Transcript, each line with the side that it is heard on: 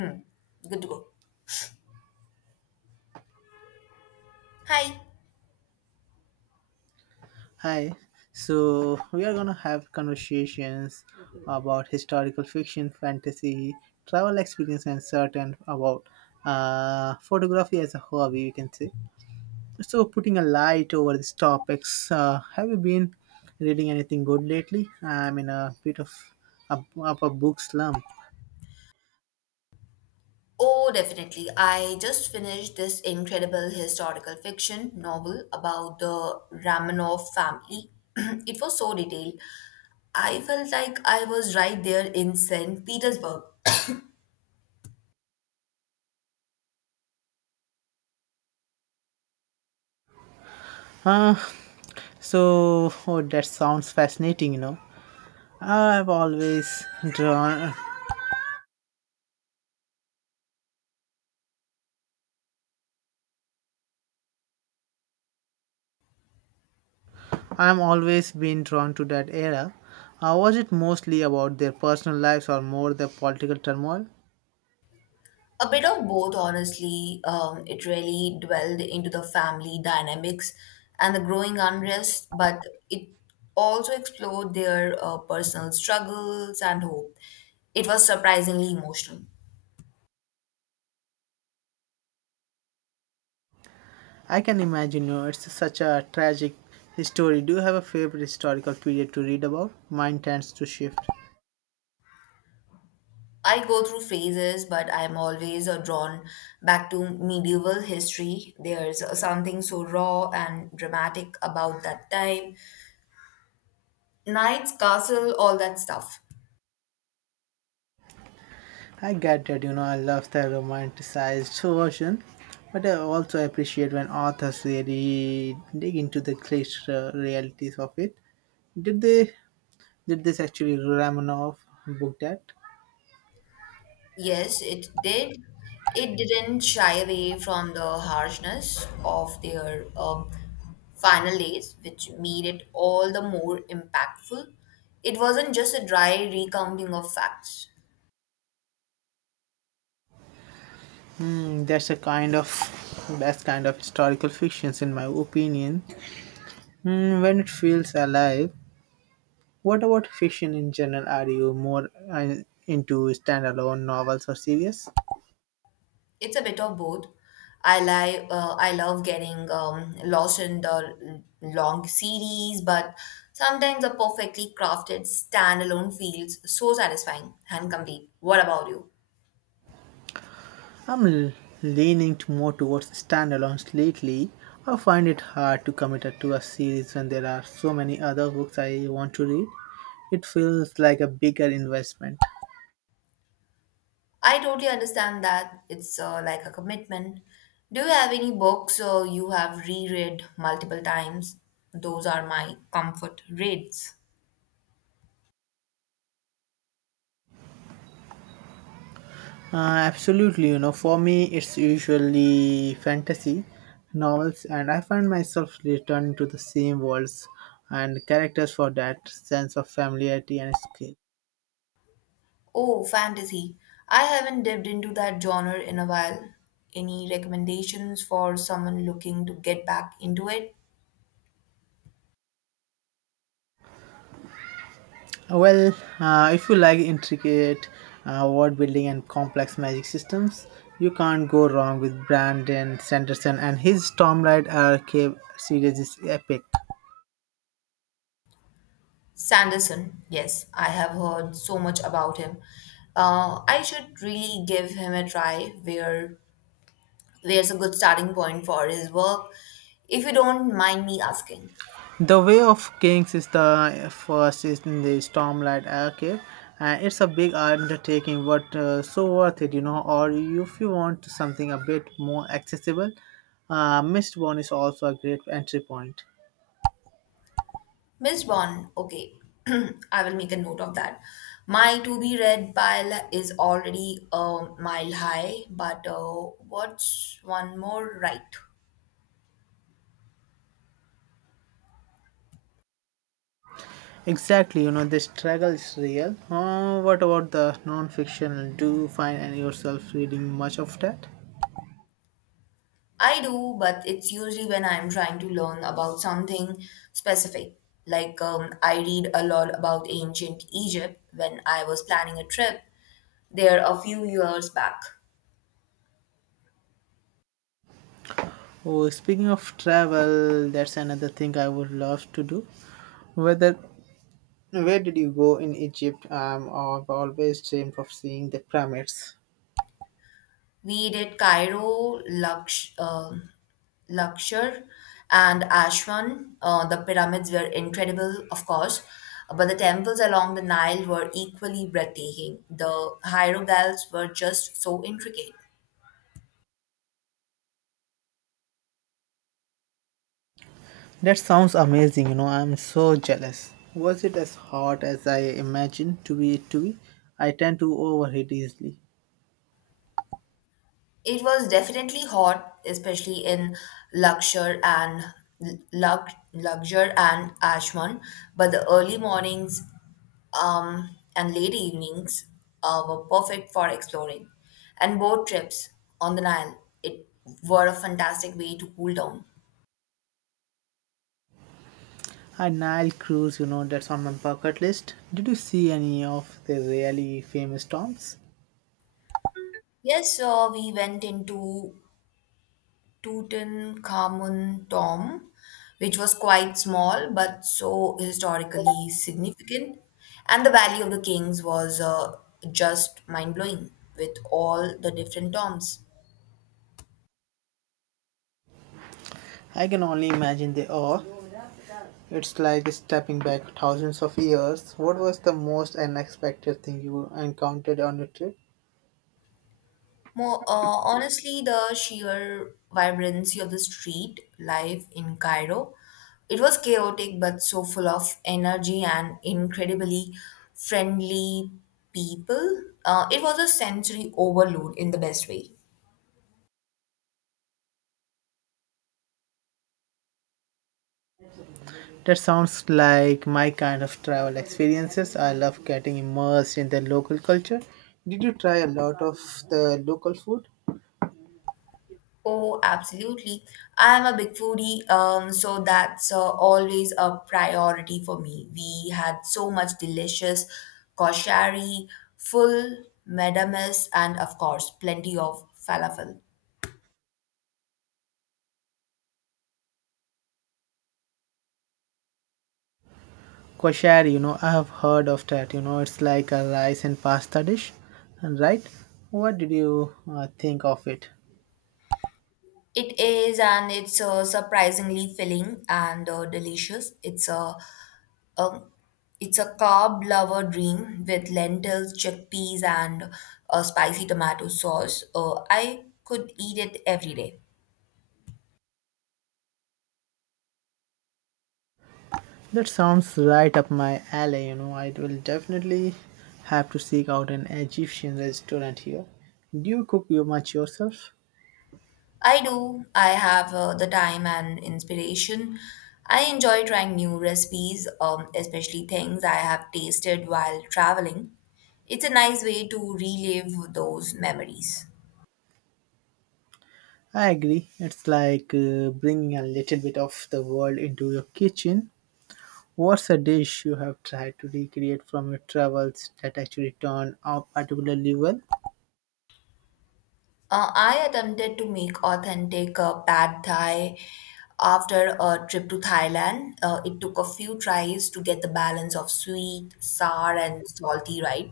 left: Hmm. Good to go. Hi.
right: Hi. So we are gonna have conversations about historical fiction, fantasy, travel experience, and certain about photography as a hobby. You can say. So putting a light over these topics. Have you been reading anything good lately? I'm in a bit of a book slump.
left: Oh, definitely. I just finished this incredible historical fiction novel about the Romanov family. It was so detailed. I felt like I was right there in St. Petersburg.
right: Uh, oh, that sounds fascinating. You know, I've always drawn I'm always been drawn to that era. Was it mostly about their personal lives or more the political turmoil?
left: A bit of both, honestly. It really dwelled into the family dynamics and the growing unrest, but it also explored their personal struggles and hope. It was surprisingly emotional.
right: I can imagine, you know, it's such a tragic story. Do you have a favorite historical period to read about? Mine tends to shift.
left: I go through phases, but I'm always drawn back to medieval history. There's something so raw and dramatic about that time. Knights, castle, all that stuff.
right: I get that, you know, I love the romanticized version, but I also appreciate when authors really dig into the cliche realities of it. Did they did this actually Ramanov book that?
left: Yes, it did. It didn't shy away from the harshness of their final days, which made it all the more impactful. It wasn't just a dry recounting of facts.
right: Hmm, that's kind of historical fictions in my opinion. Hmm, when it feels alive. What about fiction in general? Are you more into standalone novels or series?
left: It's a bit of both. I love getting lost in the long series, but sometimes a perfectly crafted standalone feels so satisfying and complete. What about you?
right: I'm l- leaning to more towards standalones lately. I find it hard to commit to a series when there are so many other books I want to read. It feels like a bigger investment.
left: I totally understand that. It's like a commitment. Do you have any books you have reread multiple times? Those are my comfort reads.
right: Absolutely, you know, for me it's usually fantasy novels, and I find myself returning to the same worlds and characters for that sense of familiarity and scale.
left: Oh, fantasy. I haven't dipped into that genre in a while. Any recommendations for someone looking to get back into it?
right: Well, if you like intricate world building and complex magic systems, you can't go wrong with Brandon Sanderson and his Stormlight Archive series is epic.
left: Sanderson, yes, I have heard so much about him. I should really give him a try. Where's a good starting point for his work, if you don't mind me asking?
right: The Way of Kings is the first in the Stormlight Archive, and it's a big undertaking, but so worth it, you know. Or if you want something a bit more accessible, Mistborn is also a great entry point.
left: Miss Bond, okay. I will make a note of that. My to be read pile is already a mile high, but what's one more, right?
right: Exactly, you know, the struggle is real. What about the non-fiction? Do you find yourself reading much of that?
left: I do, but it's usually when I'm trying to learn about something specific. Like, I read a lot about ancient Egypt when I was planning a trip there a few years back.
right: Oh, speaking of travel, that's another thing I would love to do. Whether Where did you go in Egypt? I've always dreamed of seeing the pyramids.
left: We did Cairo, Luxor, and Aswan. The pyramids were incredible, of course, but the temples along the Nile were equally breathtaking. The hieroglyphs were just so intricate.
right: That sounds amazing, you know. I'm so jealous. Was it as hot as I imagined to be it to be? I tend to overheat easily.
left: It was definitely hot, especially in Lakshar and Lakshar and Ashman, but the early mornings um, and late evenings were perfect for exploring. And boat trips on the Nile, it were a fantastic way to cool down.
right: A Nile cruise, you know, that's on my bucket list. Did you see any of the really famous tombs?
left: Yes, so we went into Tutankhamun tomb, which was quite small but so historically significant. And the Valley of the Kings was just mind blowing with all the different tombs.
right: I can only imagine they are. It's like stepping back thousands of years. What was the most unexpected thing you encountered on your trip?
left: Honestly, the sheer vibrancy of the street life in Cairo, it was chaotic but so full of energy and incredibly friendly people. It was a sensory overload in the best way.
right: That sounds like my kind of travel experiences. I love getting immersed in the local culture. Did you try a lot of the local food?
left: Oh, absolutely. I am a big foodie, so that's always a priority for me. We had so much delicious koshari, full medames, and of course, plenty of falafel.
right: Koshari, you know, I have heard of that. You know, it's like a rice and pasta dish, and right? What did you think of it?
left: It is, and it's surprisingly filling and delicious. Um, it's a carb lover dream with lentils, chickpeas, and spicy tomato sauce. I could eat it every day.
right: That sounds right up my alley. You know, I will definitely have to seek out an Egyptian restaurant here. Do you cook you much yourself?
left: I do. I have the time and inspiration. I enjoy trying new recipes, especially things I have tasted while traveling. It's a nice way to relive those memories.
right: I agree. It's like bringing a little bit of the world into your kitchen. What's a dish you have tried to recreate from your travels that actually turned out particularly well?
left: I attempted to make authentic pad thai after a trip to Thailand. It took a few tries to get the balance of sweet, sour, and salty right.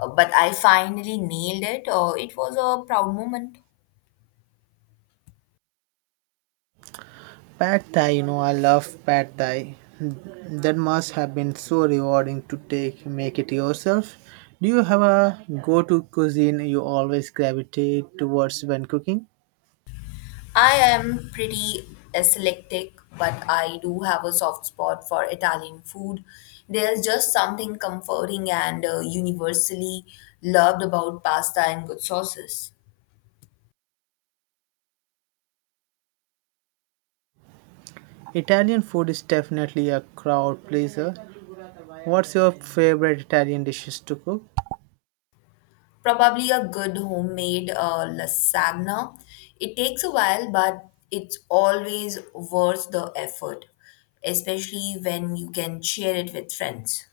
left: But I finally nailed it. It was a proud moment.
right: Pad Thai, you know, I love Pad Thai. That must have been so rewarding to take make it yourself. Do you have a go-to cuisine you always gravitate towards when cooking?
left: I am pretty eclectic, but I do have a soft spot for Italian food. There's just something comforting and universally loved about pasta and good sauces.
right: Italian food is definitely a crowd pleaser. What's your favorite Italian dishes to cook?
left: Probably a good homemade lasagna. It takes a while, but it's always worth the effort, especially when you can share it with friends.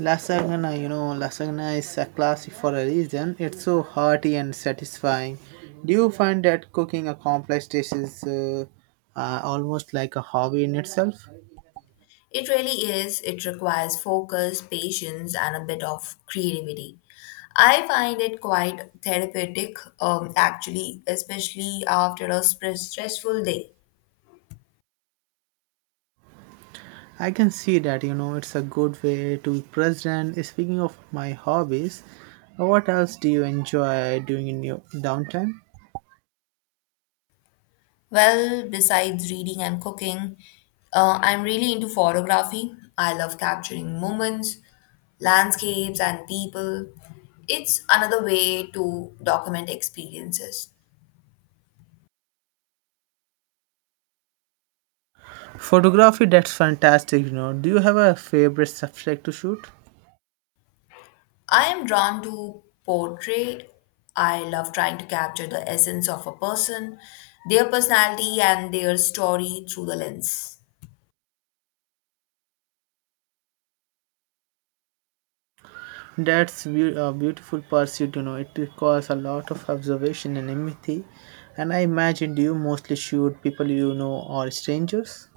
right: Lasagna, you know, lasagna is a classic for a reason. It's so hearty and satisfying. Do you find that cooking a complex dish is almost like a hobby in itself?
left: It really is. It requires focus, patience, and a bit of creativity. I find it quite therapeutic, actually, especially after a stressful day.
right: I can see that, you know, it's a good way to be present. Speaking of my hobbies, what else do you enjoy doing in your downtime?
left: Well, besides reading and cooking, I'm really into photography. I love capturing moments, landscapes, and people. It's another way to document experiences.
right: Photography, that's fantastic, you know. Do you have a favorite subject to shoot?
left: I am drawn to portrait. I love trying to capture the essence of a person, their personality, and their story through the lens.
right: A beautiful pursuit, you know. It requires a lot of observation and empathy. And I imagine, do you mostly shoot people you know or strangers?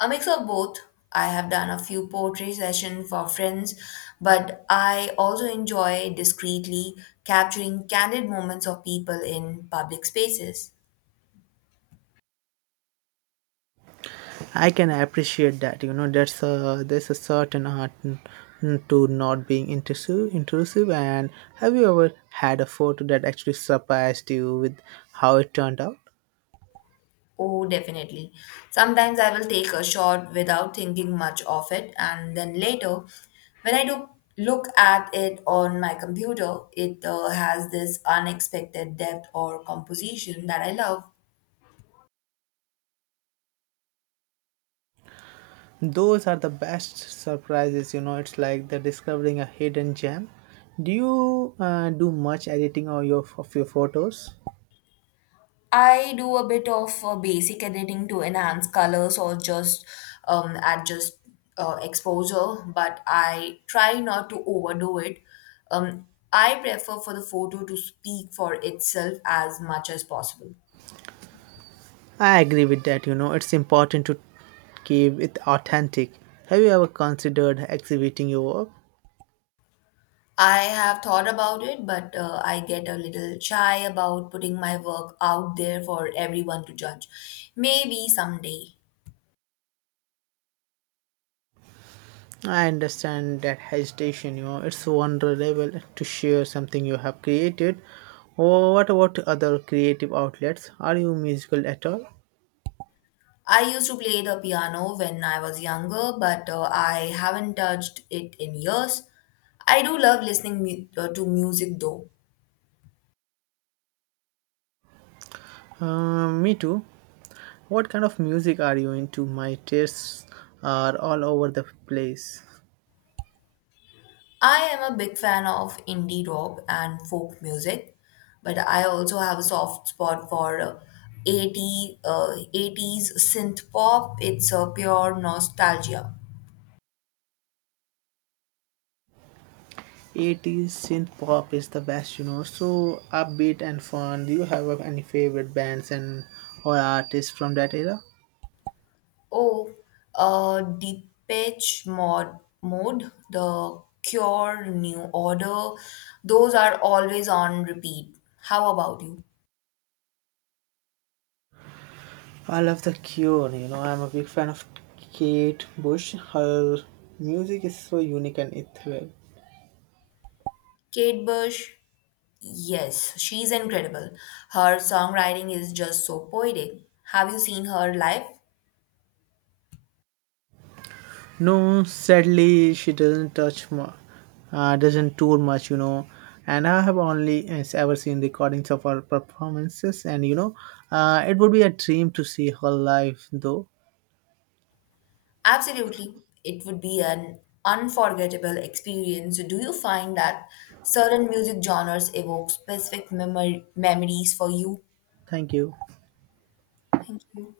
left: A mix of both. I have done a few portrait sessions for friends, but I also enjoy discreetly capturing candid moments of people in public spaces.
right: I can appreciate that, you know. That's a there's a certain art to not being intrusive. Intrusive. And have you ever had a photo that actually surprised you with how it turned out?
left: Oh, definitely. Sometimes I will take a shot without thinking much of it, and then later, when I do look at it on my computer, it has this unexpected depth or composition that I love.
right: Those are the best surprises, you know. It's like they're discovering a hidden gem. Do you do much editing of your photos?
left: I do a bit of basic editing to enhance colors or just adjust exposure, but I try not to overdo it. Um, I prefer for the photo to speak for itself as much as possible.
right: I agree with that, you know, it's important to keep it authentic. Have you ever considered exhibiting your work?
left: I have thought about it, but I get a little shy about putting my work out there for everyone to judge. Maybe someday.
right: I understand that hesitation, you know, it's vulnerable to share something you have created. Or what about other creative outlets? Are you musical at all?
left: I used to play the piano when I was younger, but I haven't touched it in years. I do love to music though.
right: Me too. What kind of music are you into? My tastes are all over the place.
left: I am a big fan of indie rock and folk music, but I also have a soft spot for 80s synth pop. It's a pure nostalgia.
right: 80s synth pop is the best, you know. So upbeat and fun. Do you have any favorite bands and or artists from that era?
left: Oh, Mode, The Cure, New Order, those are always on repeat. How about you?
right: I love The Cure, you know. I'm a big fan of Kate Bush. Her music is so unique and ethereal.
left: Kate Bush, yes, she's incredible. Her songwriting is just so poetic. Have you seen her live?
right: No, sadly, she doesn't touch mu- doesn't tour much, you know. And I have only ever seen recordings of her performances, and you know, it would be a dream to see her live, though.
left: Absolutely. It would be an unforgettable experience. Do you find that certain music genres evoke specific memory memories for you?
right: Thank you.
left: Thank you.